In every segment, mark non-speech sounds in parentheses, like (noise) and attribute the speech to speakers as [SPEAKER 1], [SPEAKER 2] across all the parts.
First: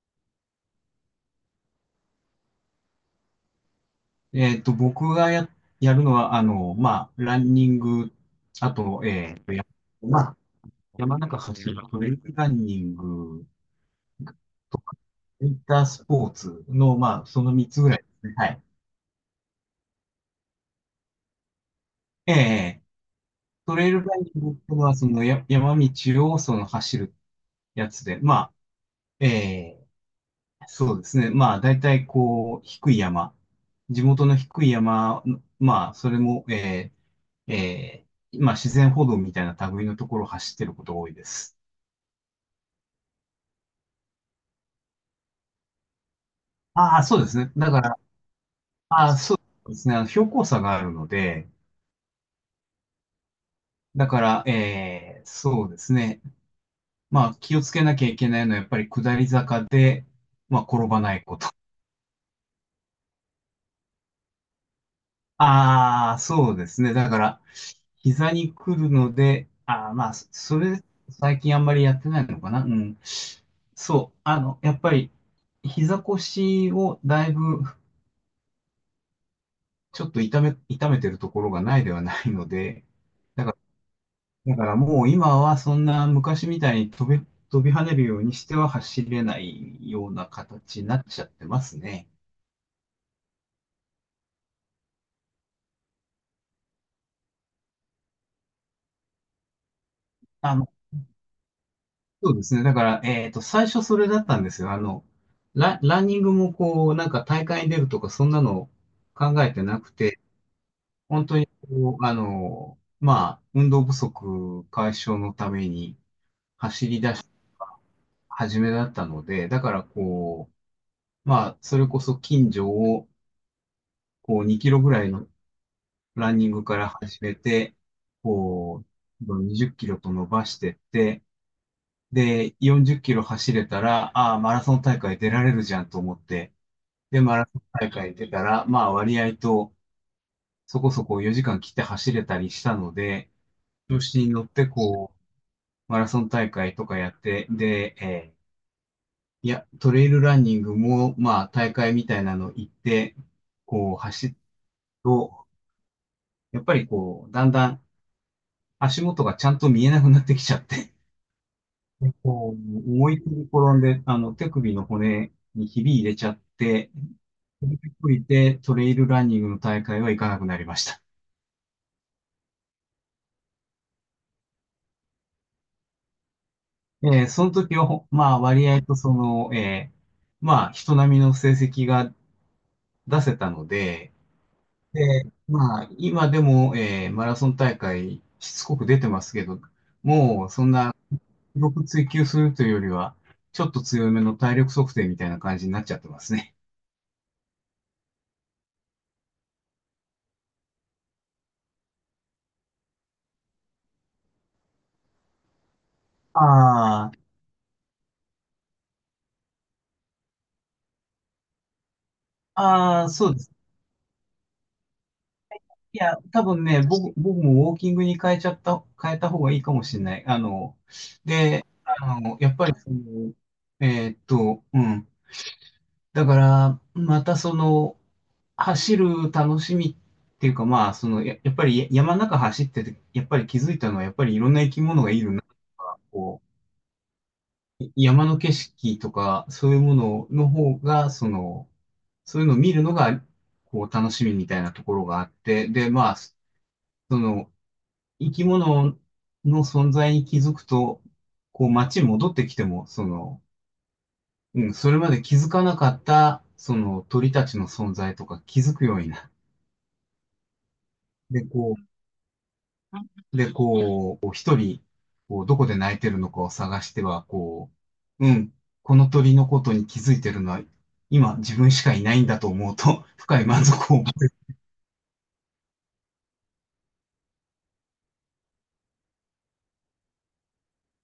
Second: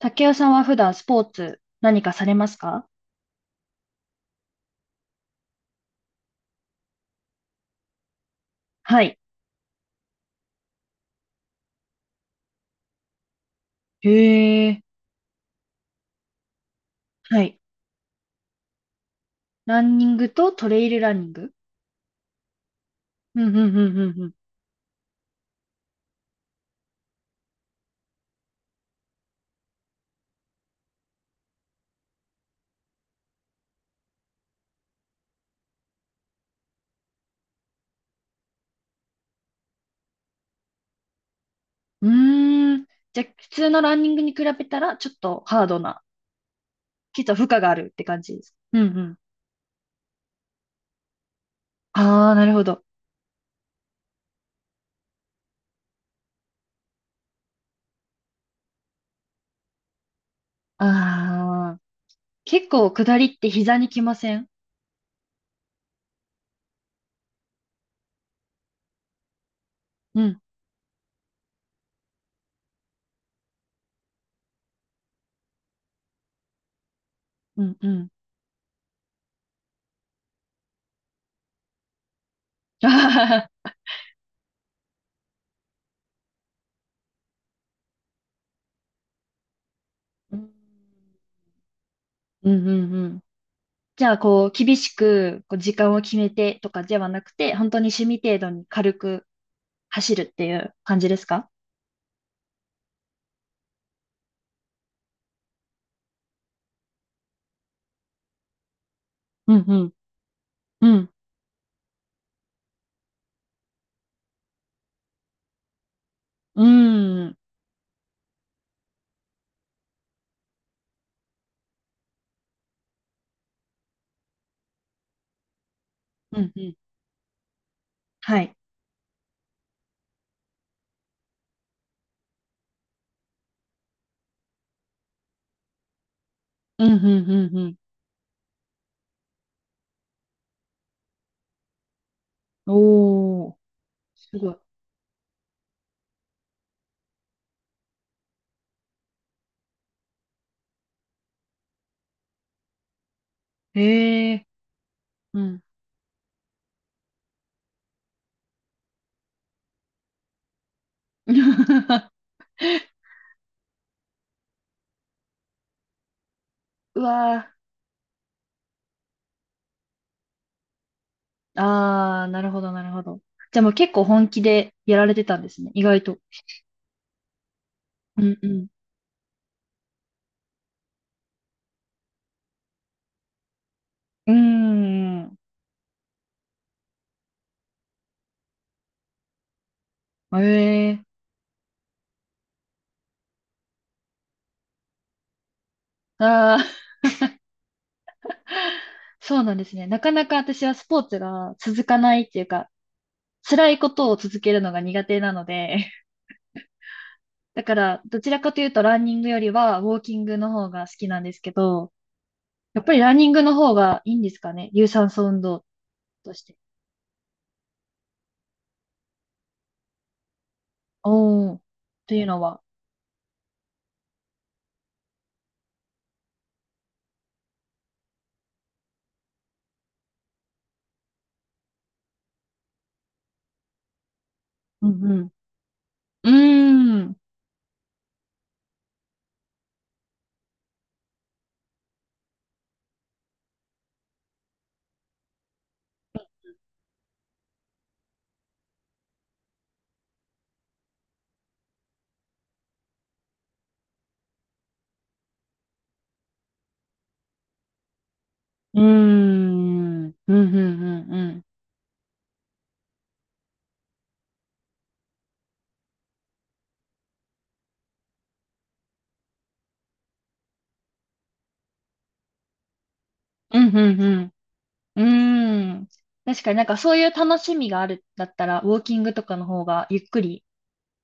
[SPEAKER 1] 竹雄さんは普段スポーツ何かされますか？
[SPEAKER 2] 僕がやるのは、ランニング、あ
[SPEAKER 1] は
[SPEAKER 2] と、
[SPEAKER 1] い。
[SPEAKER 2] えっと、や、まあ、山中走るトレイルランニング
[SPEAKER 1] へ
[SPEAKER 2] と
[SPEAKER 1] え、
[SPEAKER 2] か、ウィンタースポーツの、まあ、
[SPEAKER 1] は
[SPEAKER 2] その
[SPEAKER 1] い。
[SPEAKER 2] 3つぐらいですね。はい。
[SPEAKER 1] ランニングとトレイルランニング。
[SPEAKER 2] ええ
[SPEAKER 1] うんう
[SPEAKER 2] ト
[SPEAKER 1] ん
[SPEAKER 2] レ
[SPEAKER 1] う
[SPEAKER 2] イルラ
[SPEAKER 1] ん
[SPEAKER 2] ン
[SPEAKER 1] う
[SPEAKER 2] ニ
[SPEAKER 1] ん
[SPEAKER 2] ングっていうのは、その山道をその走るやつで、ええそうですね。まあ、大体こう、低い山。地元の低い山、まあ、それも、ーえまあ、自然歩道みたいな類のところを走ってることが多いです。
[SPEAKER 1] うん。うーん。じゃあ、普通のランニングに比べたら、ちょっとハードな、
[SPEAKER 2] ああ、そう
[SPEAKER 1] きっ
[SPEAKER 2] で
[SPEAKER 1] と
[SPEAKER 2] す
[SPEAKER 1] 負
[SPEAKER 2] ね。
[SPEAKER 1] 荷が
[SPEAKER 2] だ
[SPEAKER 1] あ
[SPEAKER 2] か
[SPEAKER 1] るっ
[SPEAKER 2] ら、
[SPEAKER 1] て感じです。うんう
[SPEAKER 2] ああ、
[SPEAKER 1] ん。
[SPEAKER 2] そうですね。あの標高差があるので、
[SPEAKER 1] ああ、なるほど。
[SPEAKER 2] だから、そうですね。まあ、気をつけなきゃいけないのは、やっぱり下り坂で、まあ、
[SPEAKER 1] あ
[SPEAKER 2] 転ばないこと。
[SPEAKER 1] あ、結構下りって膝にきません？
[SPEAKER 2] ああ、そうですね。だから、膝に来るので、ああ、まあ、
[SPEAKER 1] う
[SPEAKER 2] そ
[SPEAKER 1] ん、
[SPEAKER 2] それ、最近あんまりやってないのかな。うん。そう、あの、やっぱり、膝腰をだいぶ、
[SPEAKER 1] うん、うん。
[SPEAKER 2] ちょっと痛めてるところがないではないので、
[SPEAKER 1] あは
[SPEAKER 2] だか
[SPEAKER 1] は。
[SPEAKER 2] ら、だからもう今はそんな昔みたいに飛び跳ねるようにしては走れないような
[SPEAKER 1] うん、
[SPEAKER 2] 形になっちゃってますね。
[SPEAKER 1] うん、うんうん。じゃあ、こう、厳しく、こう、時間を決めてとかではなくて、本当に趣味程度に軽く走るって
[SPEAKER 2] あ、
[SPEAKER 1] いう感じですか？
[SPEAKER 2] そうですね。だから、最初それだったんですよ。あの、ランニングもこう、なんか大会に出るとか、そんなの考え
[SPEAKER 1] う
[SPEAKER 2] て
[SPEAKER 1] んう
[SPEAKER 2] なく
[SPEAKER 1] ん
[SPEAKER 2] て、
[SPEAKER 1] うん
[SPEAKER 2] 本当にこう、あの、まあ、運動不足解消のために
[SPEAKER 1] う
[SPEAKER 2] 走りだ、
[SPEAKER 1] ん
[SPEAKER 2] 始めだったので、だからこう、まあ、それこそ近所を、こう、2キロぐらいのラン
[SPEAKER 1] う
[SPEAKER 2] ニン
[SPEAKER 1] んう
[SPEAKER 2] グ
[SPEAKER 1] ん。
[SPEAKER 2] から始めて、
[SPEAKER 1] はい。
[SPEAKER 2] こう、20キロと伸ばしてって、で、40キロ走れたら、ああ、マラソン大会出られるじゃんと思って、
[SPEAKER 1] うんうん
[SPEAKER 2] で、マラ
[SPEAKER 1] うん
[SPEAKER 2] ソン
[SPEAKER 1] うん。
[SPEAKER 2] 大会出たら、まあ割合とそこそこ4時間切って走れたりしたので、
[SPEAKER 1] おー。
[SPEAKER 2] 調子に
[SPEAKER 1] す
[SPEAKER 2] 乗っ
[SPEAKER 1] ごい。
[SPEAKER 2] てこう、マラソン大会とかやって、で、いや、トレイルランニングも、まあ大会みたいなの行って、こう走
[SPEAKER 1] へ
[SPEAKER 2] る
[SPEAKER 1] え。う
[SPEAKER 2] と、
[SPEAKER 1] ん。
[SPEAKER 2] やっぱりこう、だんだん足元がちゃんと見えなくなってきちゃって、(laughs) で
[SPEAKER 1] (laughs)
[SPEAKER 2] こう、思いっきり転んで、あの、手首の骨にひび入れちゃって、
[SPEAKER 1] うわ
[SPEAKER 2] それで降りてトレイルランニングの大会は行かなくなりました。
[SPEAKER 1] ー。ああ、なるほど、なるほど。じゃあもう結構本気でやられてたんですね、意外と。
[SPEAKER 2] その時は、
[SPEAKER 1] う
[SPEAKER 2] ま
[SPEAKER 1] ん
[SPEAKER 2] あ、
[SPEAKER 1] うん。
[SPEAKER 2] 割合とその、まあ、人並みの成績が出せたので、
[SPEAKER 1] うー
[SPEAKER 2] で、
[SPEAKER 1] ん。
[SPEAKER 2] まあ、今でも、マラソン大会、しつこく出てますけど、
[SPEAKER 1] え
[SPEAKER 2] もう、そんな、
[SPEAKER 1] え。
[SPEAKER 2] 記録追求するというよりは、ちょっと強めの体力測定みたいな感じになっちゃってます
[SPEAKER 1] あ
[SPEAKER 2] ね。
[SPEAKER 1] あー。(laughs) そうなんですね。なかなか私はスポーツが続かないっていうか、辛いことを続けるのが苦手なので、
[SPEAKER 2] ああ、
[SPEAKER 1] だから、どちらかというとランニングよりはウォーキングの方が好きなんですけど、やっぱり
[SPEAKER 2] ああ、
[SPEAKER 1] ランニ
[SPEAKER 2] そ
[SPEAKER 1] ン
[SPEAKER 2] うで
[SPEAKER 1] グ
[SPEAKER 2] す。
[SPEAKER 1] の方がいいんですかね。有酸素運動
[SPEAKER 2] いや、
[SPEAKER 1] と
[SPEAKER 2] 多
[SPEAKER 1] して。
[SPEAKER 2] 分ね、僕もウォーキングに変えた方がいいかもしれない。あの、
[SPEAKER 1] おー。と
[SPEAKER 2] あ
[SPEAKER 1] いう
[SPEAKER 2] の、
[SPEAKER 1] の
[SPEAKER 2] やっ
[SPEAKER 1] は。
[SPEAKER 2] ぱりその、うん。だから、またその、走る楽しみっていうか、まあ、その、やっぱり山の中走ってて、やっぱり気づいたのは、やっぱりいろんな生き
[SPEAKER 1] う
[SPEAKER 2] 物が
[SPEAKER 1] んう
[SPEAKER 2] い
[SPEAKER 1] ん。
[SPEAKER 2] るなとか、こ
[SPEAKER 1] うーん。
[SPEAKER 2] う、山の景色とか、そういうものの方が、その、そういうのを見るのが、こう、楽しみみたいなところがあって、で、まあ、その、生き物の存在に気づくと、こう、街に戻ってきても、その、うん、それまで気づかなかった、その鳥たちの存在とか気づ
[SPEAKER 1] うー
[SPEAKER 2] くようになる。
[SPEAKER 1] ん。うんうんうんうん。
[SPEAKER 2] で、こう、で、こう、こう一人、こう、どこで泣いてるのかを探しては、こう、うん、この鳥のことに気づいてるのは、今自分しかいないんだと思うと、(laughs) 深い
[SPEAKER 1] う
[SPEAKER 2] 満
[SPEAKER 1] ん
[SPEAKER 2] 足
[SPEAKER 1] う
[SPEAKER 2] を覚
[SPEAKER 1] んうん。うーん。確かになんかそういう楽しみがあるんだったら、ウォーキングとかの方がゆっくり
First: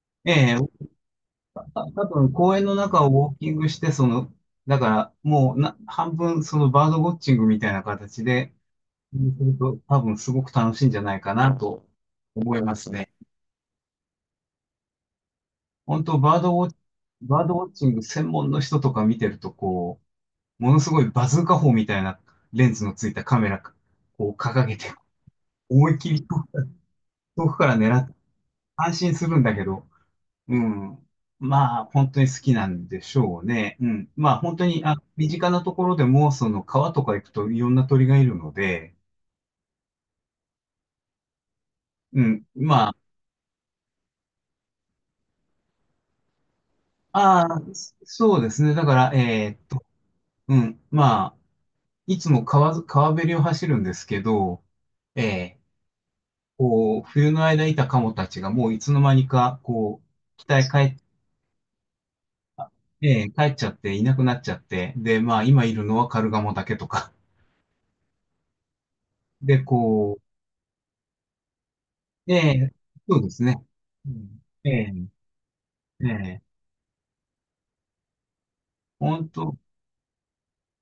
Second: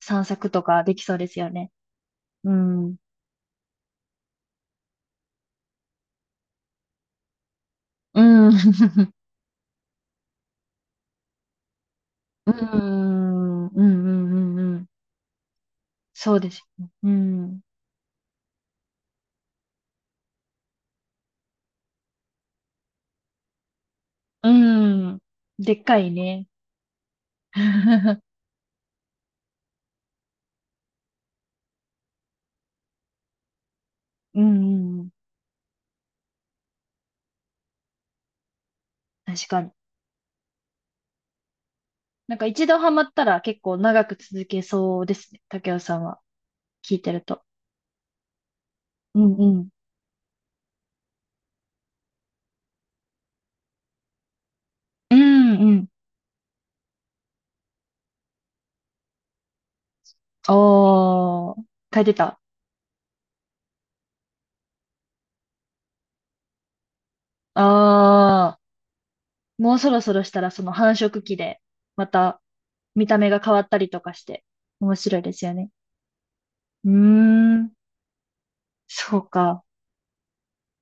[SPEAKER 1] 散
[SPEAKER 2] え
[SPEAKER 1] 策
[SPEAKER 2] え
[SPEAKER 1] と
[SPEAKER 2] え、
[SPEAKER 1] かできそうですよね。
[SPEAKER 2] 多分
[SPEAKER 1] う
[SPEAKER 2] 公園の
[SPEAKER 1] ん。
[SPEAKER 2] 中をウォーキングして、その、だからもうな、半分そのバードウォッチングみたいな形
[SPEAKER 1] うん。
[SPEAKER 2] で、
[SPEAKER 1] (laughs)
[SPEAKER 2] うんすると多分すごく楽しいんじゃないかなと
[SPEAKER 1] う
[SPEAKER 2] 思いますね。
[SPEAKER 1] ん。うんうんうんうん。
[SPEAKER 2] 本当
[SPEAKER 1] そう
[SPEAKER 2] バー
[SPEAKER 1] です
[SPEAKER 2] ドウォッチ、
[SPEAKER 1] よね。う
[SPEAKER 2] バード
[SPEAKER 1] ん。
[SPEAKER 2] ウォッチング専門の人とか見てると、こう、ものすごいバズーカ砲みたいなレンズのついたカメラを
[SPEAKER 1] う
[SPEAKER 2] 掲げて、
[SPEAKER 1] ん。でっ
[SPEAKER 2] 思い
[SPEAKER 1] か
[SPEAKER 2] っき
[SPEAKER 1] い
[SPEAKER 2] り
[SPEAKER 1] ね。
[SPEAKER 2] 遠くから狙って
[SPEAKER 1] (laughs)
[SPEAKER 2] 安心するんだけど、うん。まあ、本当に好きなんでしょうね。うん。まあ、
[SPEAKER 1] う
[SPEAKER 2] 本当に、あ、
[SPEAKER 1] んうん。
[SPEAKER 2] 身近なところでも、その川とか行くといろんな鳥がいるので、
[SPEAKER 1] 確かに。
[SPEAKER 2] う
[SPEAKER 1] なんか
[SPEAKER 2] ん。
[SPEAKER 1] 一度
[SPEAKER 2] ま
[SPEAKER 1] ハ
[SPEAKER 2] あ、
[SPEAKER 1] マったら結構長く続けそうですね。竹雄さんは聞いてると。
[SPEAKER 2] ああ、そうですね。だから、
[SPEAKER 1] うんうん。
[SPEAKER 2] うん。まあ、いつも川ず、川べりを走るんですけど、
[SPEAKER 1] うん
[SPEAKER 2] えー
[SPEAKER 1] うん。
[SPEAKER 2] こう、冬の間いたカモたちがもういつの間にか、こう、北へ帰っ
[SPEAKER 1] おー。書いてた。
[SPEAKER 2] ええ、帰っちゃっていなくなっちゃって、で、まあ今いるのはカルガモだけとか。
[SPEAKER 1] あ
[SPEAKER 2] (laughs) で、
[SPEAKER 1] ー。もうそろそ
[SPEAKER 2] こ
[SPEAKER 1] ろしたらその繁殖期で、ま
[SPEAKER 2] う、え
[SPEAKER 1] た
[SPEAKER 2] え、
[SPEAKER 1] 見た
[SPEAKER 2] そう
[SPEAKER 1] 目
[SPEAKER 2] で
[SPEAKER 1] が
[SPEAKER 2] す
[SPEAKER 1] 変
[SPEAKER 2] ね。
[SPEAKER 1] わったりと
[SPEAKER 2] う
[SPEAKER 1] かして、
[SPEAKER 2] ん、ええ、
[SPEAKER 1] 面白いですよね。
[SPEAKER 2] ええ、
[SPEAKER 1] うーん。そ
[SPEAKER 2] 本
[SPEAKER 1] う
[SPEAKER 2] 当、
[SPEAKER 1] か。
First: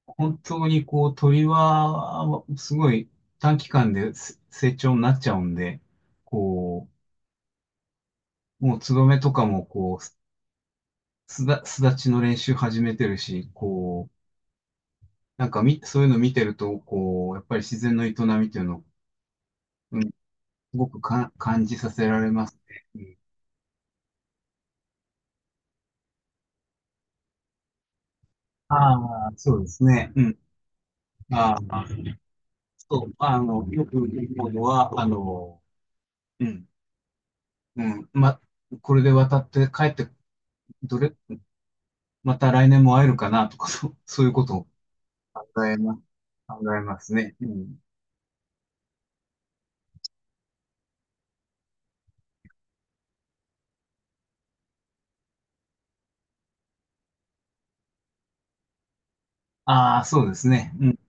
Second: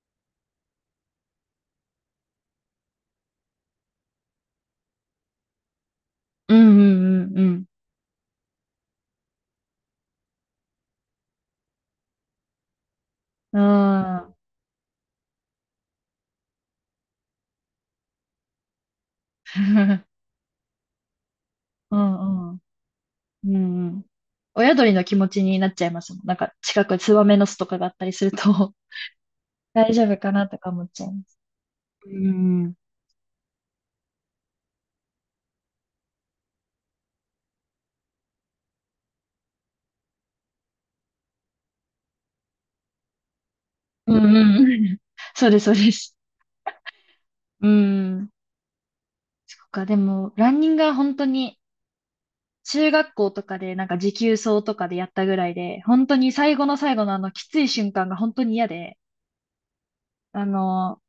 [SPEAKER 2] 本当にこう鳥は、すごい短期間です成長になっちゃうんで、
[SPEAKER 1] うんうん
[SPEAKER 2] こ
[SPEAKER 1] うんうん。
[SPEAKER 2] う、もうツバメとかもこう、巣立ちの練習始めてるし、
[SPEAKER 1] うん。
[SPEAKER 2] こう、
[SPEAKER 1] あー。
[SPEAKER 2] なんかみ、そういうの見てると、こう、やっぱり自然の営みっていうのを、うん、す
[SPEAKER 1] (laughs)
[SPEAKER 2] ごく感じさ
[SPEAKER 1] う
[SPEAKER 2] せられま
[SPEAKER 1] んう
[SPEAKER 2] す
[SPEAKER 1] ん。
[SPEAKER 2] ね。
[SPEAKER 1] うんうん。親鳥の気持ちになっちゃいますもん。なんか近くツバメの巣とかがあったりすると、
[SPEAKER 2] ああ、そ
[SPEAKER 1] (laughs)
[SPEAKER 2] うです
[SPEAKER 1] 大丈
[SPEAKER 2] ね。
[SPEAKER 1] 夫
[SPEAKER 2] う
[SPEAKER 1] か
[SPEAKER 2] ん。
[SPEAKER 1] なとか思っちゃいます。
[SPEAKER 2] ああ、
[SPEAKER 1] うん。
[SPEAKER 2] そう、あの、よく言うのは、あの、うん。うん、ま、これで渡って帰って、どれ、また来年も会えるかなとか、(laughs) そう、
[SPEAKER 1] う
[SPEAKER 2] そういう
[SPEAKER 1] んう
[SPEAKER 2] ことを
[SPEAKER 1] ん。そうです、
[SPEAKER 2] 考
[SPEAKER 1] そう
[SPEAKER 2] え
[SPEAKER 1] で
[SPEAKER 2] ます、
[SPEAKER 1] す。
[SPEAKER 2] 考えますね。う
[SPEAKER 1] う
[SPEAKER 2] ん。
[SPEAKER 1] ん。そっか、でも、ランニングは本当に、中学校とかで、なんか持久走とかでやったぐらいで、本当に最後の最後のきつい瞬間が本当に嫌で、
[SPEAKER 2] ああ、そうで
[SPEAKER 1] あ
[SPEAKER 2] すね。うん。
[SPEAKER 1] の、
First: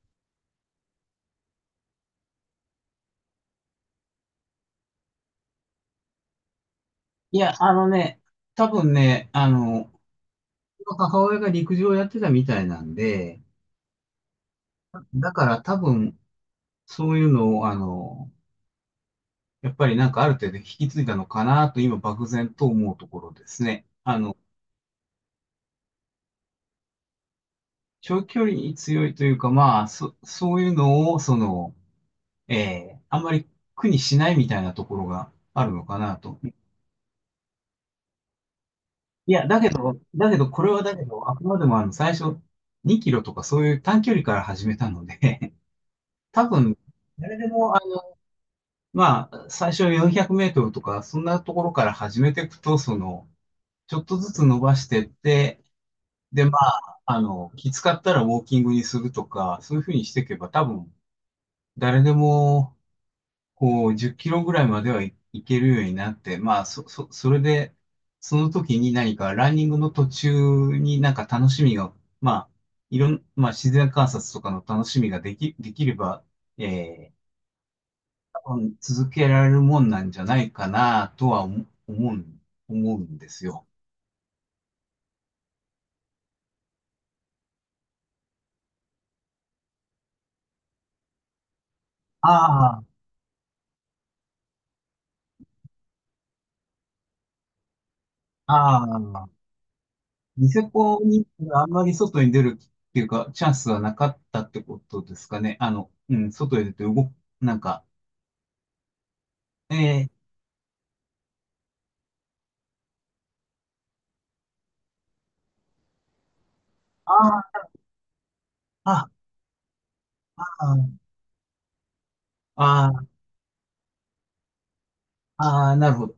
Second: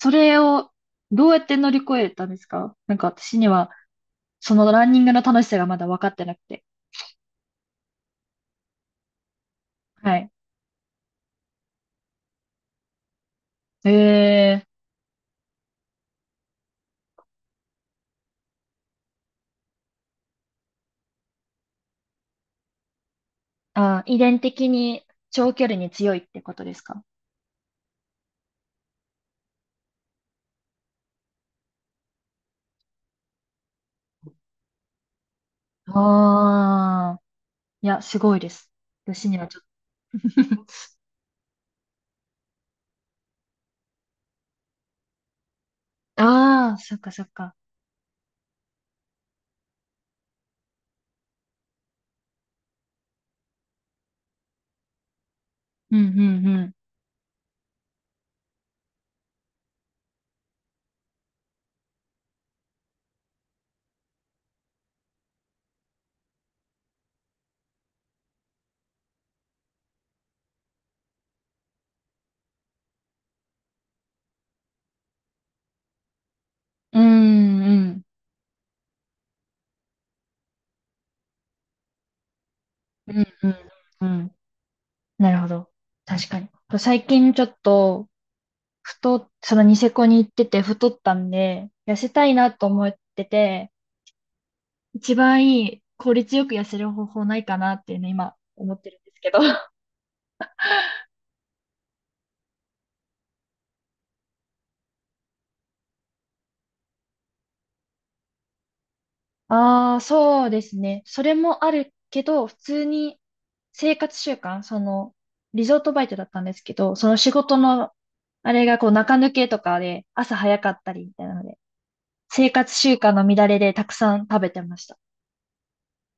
[SPEAKER 1] それをどうやって乗り越えたんですか？なんか私には、そのランニングの楽しさがまだ分かってなくて。
[SPEAKER 2] いや、あのね、多分ね、あの、
[SPEAKER 1] はい。
[SPEAKER 2] 母親が陸上をやってたみたいなんで、
[SPEAKER 1] えー
[SPEAKER 2] だから多分、そういうのを、あの、やっぱりなんかある程度引き継いだのかなと、今漠然と思うところですね。
[SPEAKER 1] あ、遺伝的に長距離に強いってことですか？
[SPEAKER 2] 長距離に強いというか、まあ、そういうのを、その、あんまり苦にしないみたいなところがあるのかなと。
[SPEAKER 1] ああー、いや、すごいです。私
[SPEAKER 2] い
[SPEAKER 1] に
[SPEAKER 2] や、
[SPEAKER 1] はち
[SPEAKER 2] だ
[SPEAKER 1] ょっ
[SPEAKER 2] けど、だけど、これはだけど、あくまでもあの、最初、2キロとかそういう短距離から始めたので。
[SPEAKER 1] と。 (laughs)
[SPEAKER 2] (laughs) 多
[SPEAKER 1] あ
[SPEAKER 2] 分、
[SPEAKER 1] あ、そっかそっ
[SPEAKER 2] 誰で
[SPEAKER 1] か。
[SPEAKER 2] も、あのまあ、最初400メートルとか、そんなところから始めていくと、その、ちょっとずつ伸ばしてって、
[SPEAKER 1] うんう
[SPEAKER 2] で、
[SPEAKER 1] ん
[SPEAKER 2] ま
[SPEAKER 1] うん。
[SPEAKER 2] あ、あの、きつかったらウォーキングにするとか、そういうふうにしていけば、多分、誰でも、こう、10キロぐらいまではいいけるようになって、まあ、それで、その時に何かランニングの途中になんか楽しみが、まあ、いろん、まあ、自然観察とかの楽しみができれば、
[SPEAKER 1] う
[SPEAKER 2] えー
[SPEAKER 1] んうん。
[SPEAKER 2] 多分続けられるもんなんじゃないかなとは思う
[SPEAKER 1] う
[SPEAKER 2] ん
[SPEAKER 1] ん
[SPEAKER 2] です
[SPEAKER 1] うん
[SPEAKER 2] よ。
[SPEAKER 1] うん。なるほど。確かに。最近ちょっと、そのニセコに行ってて太ったんで、痩せたいなと
[SPEAKER 2] あ
[SPEAKER 1] 思っ
[SPEAKER 2] あ、
[SPEAKER 1] てて、一番いい効率よく痩せる方法ないかなっていうね、今思っ
[SPEAKER 2] あ
[SPEAKER 1] てるんです
[SPEAKER 2] あ、
[SPEAKER 1] けど。(laughs)
[SPEAKER 2] ニセコにあんまり外に出るっていうか、チャンスはなかったってことですかね。あの、うん、外へ出て動く、なんか、
[SPEAKER 1] ああ、
[SPEAKER 2] え
[SPEAKER 1] そうですね。それもあるけど、普通に生活習慣、リゾートバイトだったんですけど、その仕事
[SPEAKER 2] ああ
[SPEAKER 1] の、あれがこう
[SPEAKER 2] あ、
[SPEAKER 1] 中抜けとかで、朝早かった
[SPEAKER 2] あ
[SPEAKER 1] りみたいなので、生活習
[SPEAKER 2] あ、
[SPEAKER 1] 慣の乱れでたくさん食べてました。
[SPEAKER 2] ああなるほど。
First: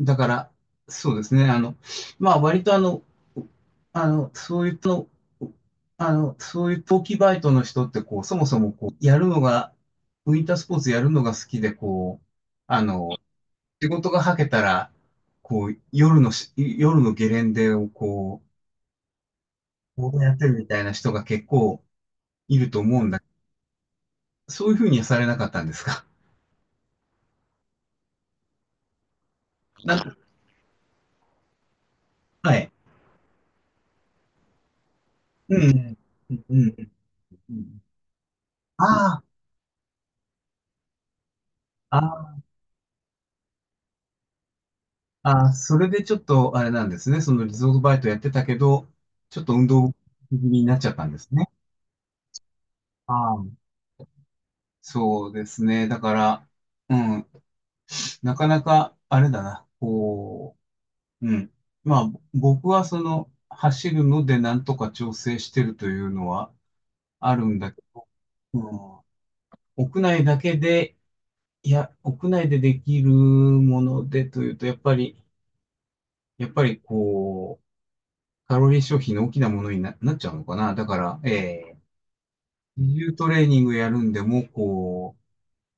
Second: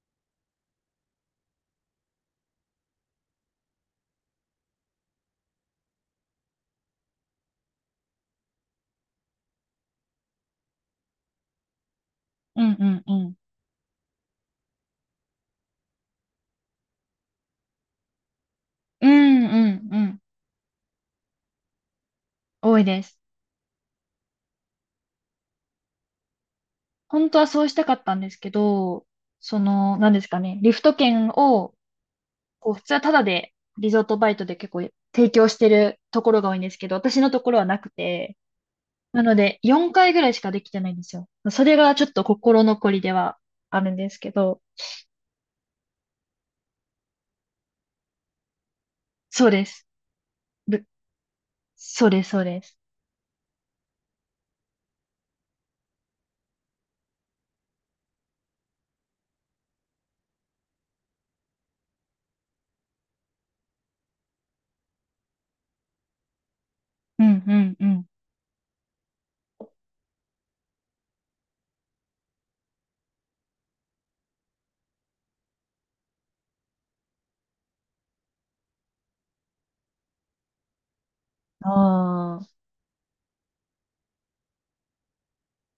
[SPEAKER 2] だから、そうですね。あの、まあ、割とあの、あの、そういうと、あの、そういう冬季バイトの人って、こう、そもそも、こう、やるのが、ウィンタースポーツやるのが好きで、こう、
[SPEAKER 1] うん
[SPEAKER 2] あ
[SPEAKER 1] うんう
[SPEAKER 2] の、
[SPEAKER 1] ん。
[SPEAKER 2] 仕事がはけたら、こう、夜のゲレンデを、こ
[SPEAKER 1] うんうんう
[SPEAKER 2] う、
[SPEAKER 1] ん。
[SPEAKER 2] ボやってるみたいな人が結構いる
[SPEAKER 1] 多
[SPEAKER 2] と
[SPEAKER 1] い
[SPEAKER 2] 思
[SPEAKER 1] で
[SPEAKER 2] うん
[SPEAKER 1] す。
[SPEAKER 2] だけど、そういうふうにはされなかったんですか？
[SPEAKER 1] 本当はそうしたかったんですけど、
[SPEAKER 2] なん
[SPEAKER 1] 何
[SPEAKER 2] か、
[SPEAKER 1] ですかね、リフト券を、
[SPEAKER 2] は
[SPEAKER 1] こ
[SPEAKER 2] い。
[SPEAKER 1] う、普通はタダで、リゾートバイトで結構提供し
[SPEAKER 2] う
[SPEAKER 1] て
[SPEAKER 2] ん。
[SPEAKER 1] るとこ
[SPEAKER 2] う
[SPEAKER 1] ろ
[SPEAKER 2] ん。
[SPEAKER 1] が多
[SPEAKER 2] う
[SPEAKER 1] いんですけ
[SPEAKER 2] ん。
[SPEAKER 1] ど、私のとこ
[SPEAKER 2] う
[SPEAKER 1] ろはな
[SPEAKER 2] ん。
[SPEAKER 1] くて、
[SPEAKER 2] あ
[SPEAKER 1] な
[SPEAKER 2] あ
[SPEAKER 1] の
[SPEAKER 2] ー、
[SPEAKER 1] で、4回ぐらいしかできてないんですよ。それがちょっと
[SPEAKER 2] あ
[SPEAKER 1] 心残りではあるんですけど、
[SPEAKER 2] あ、それでちょっとあれなんですね。そのリゾートバイトやってたけど、ちょっ
[SPEAKER 1] そう
[SPEAKER 2] と
[SPEAKER 1] で
[SPEAKER 2] 運
[SPEAKER 1] す。
[SPEAKER 2] 動気味になっ
[SPEAKER 1] ぶ
[SPEAKER 2] ちゃったんですね。
[SPEAKER 1] そうです、そうです。
[SPEAKER 2] ああ、そうですね。だから、うん、なかなかあれだな。こう、うん。まあ、僕はその走るのでなんとか調整してるというのは
[SPEAKER 1] う
[SPEAKER 2] あ
[SPEAKER 1] ん
[SPEAKER 2] る
[SPEAKER 1] う
[SPEAKER 2] んだ
[SPEAKER 1] ん
[SPEAKER 2] け
[SPEAKER 1] うん。
[SPEAKER 2] ど、うん、屋内だけで、いや、屋内でできるものでというと、やっぱり、やっぱりこう、カロリー消費の大きなものになっちゃうのかな。だから、えー、
[SPEAKER 1] ああ、
[SPEAKER 2] 自重トレーニングやるんでも、こ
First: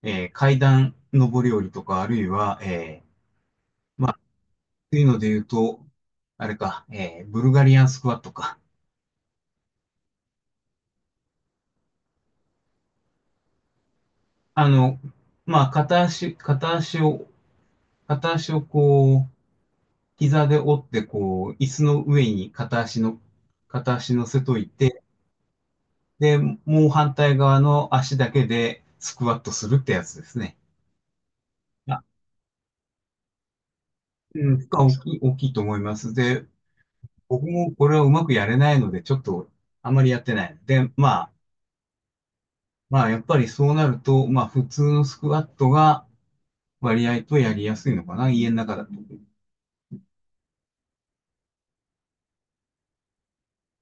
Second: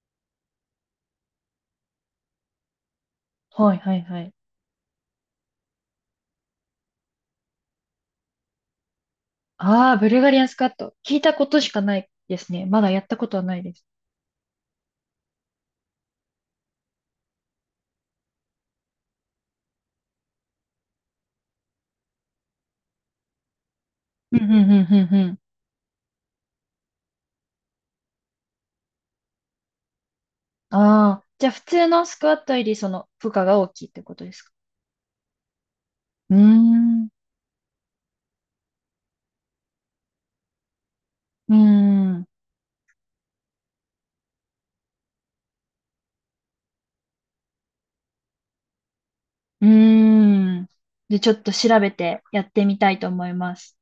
[SPEAKER 2] う、えー、階段上り下りとか、あるいは、えー、
[SPEAKER 1] はいはいはい。
[SPEAKER 2] というので言うと、あれか、えー、ブルガリアンスクワットか。
[SPEAKER 1] ああ、ブルガリアンスカット。聞いたことしかないですね。まだやったことはないです。
[SPEAKER 2] あの、まあ、片足をこう、膝で折って、こう、椅子の上に片足の、片足乗
[SPEAKER 1] うん
[SPEAKER 2] せ
[SPEAKER 1] うん
[SPEAKER 2] とい
[SPEAKER 1] うん
[SPEAKER 2] て、
[SPEAKER 1] うんうん。
[SPEAKER 2] で、もう反対側の足だけでスクワットするってやつですね。
[SPEAKER 1] ああ、じゃあ普通のスクワットよりその負荷が大きいってことですか？
[SPEAKER 2] うん、負荷大きい、大きいと思います。
[SPEAKER 1] うー
[SPEAKER 2] で、
[SPEAKER 1] ん、う
[SPEAKER 2] 僕もこれはうまくやれないので、ちょっとあまりやってない。で、まあ、
[SPEAKER 1] ーん、う
[SPEAKER 2] まあ、やっぱりそうなると、まあ、普通のスクワットが割合とやりやすいのかな、家の中だ
[SPEAKER 1] ーん。で、ちょっと調べてやってみたいと思います。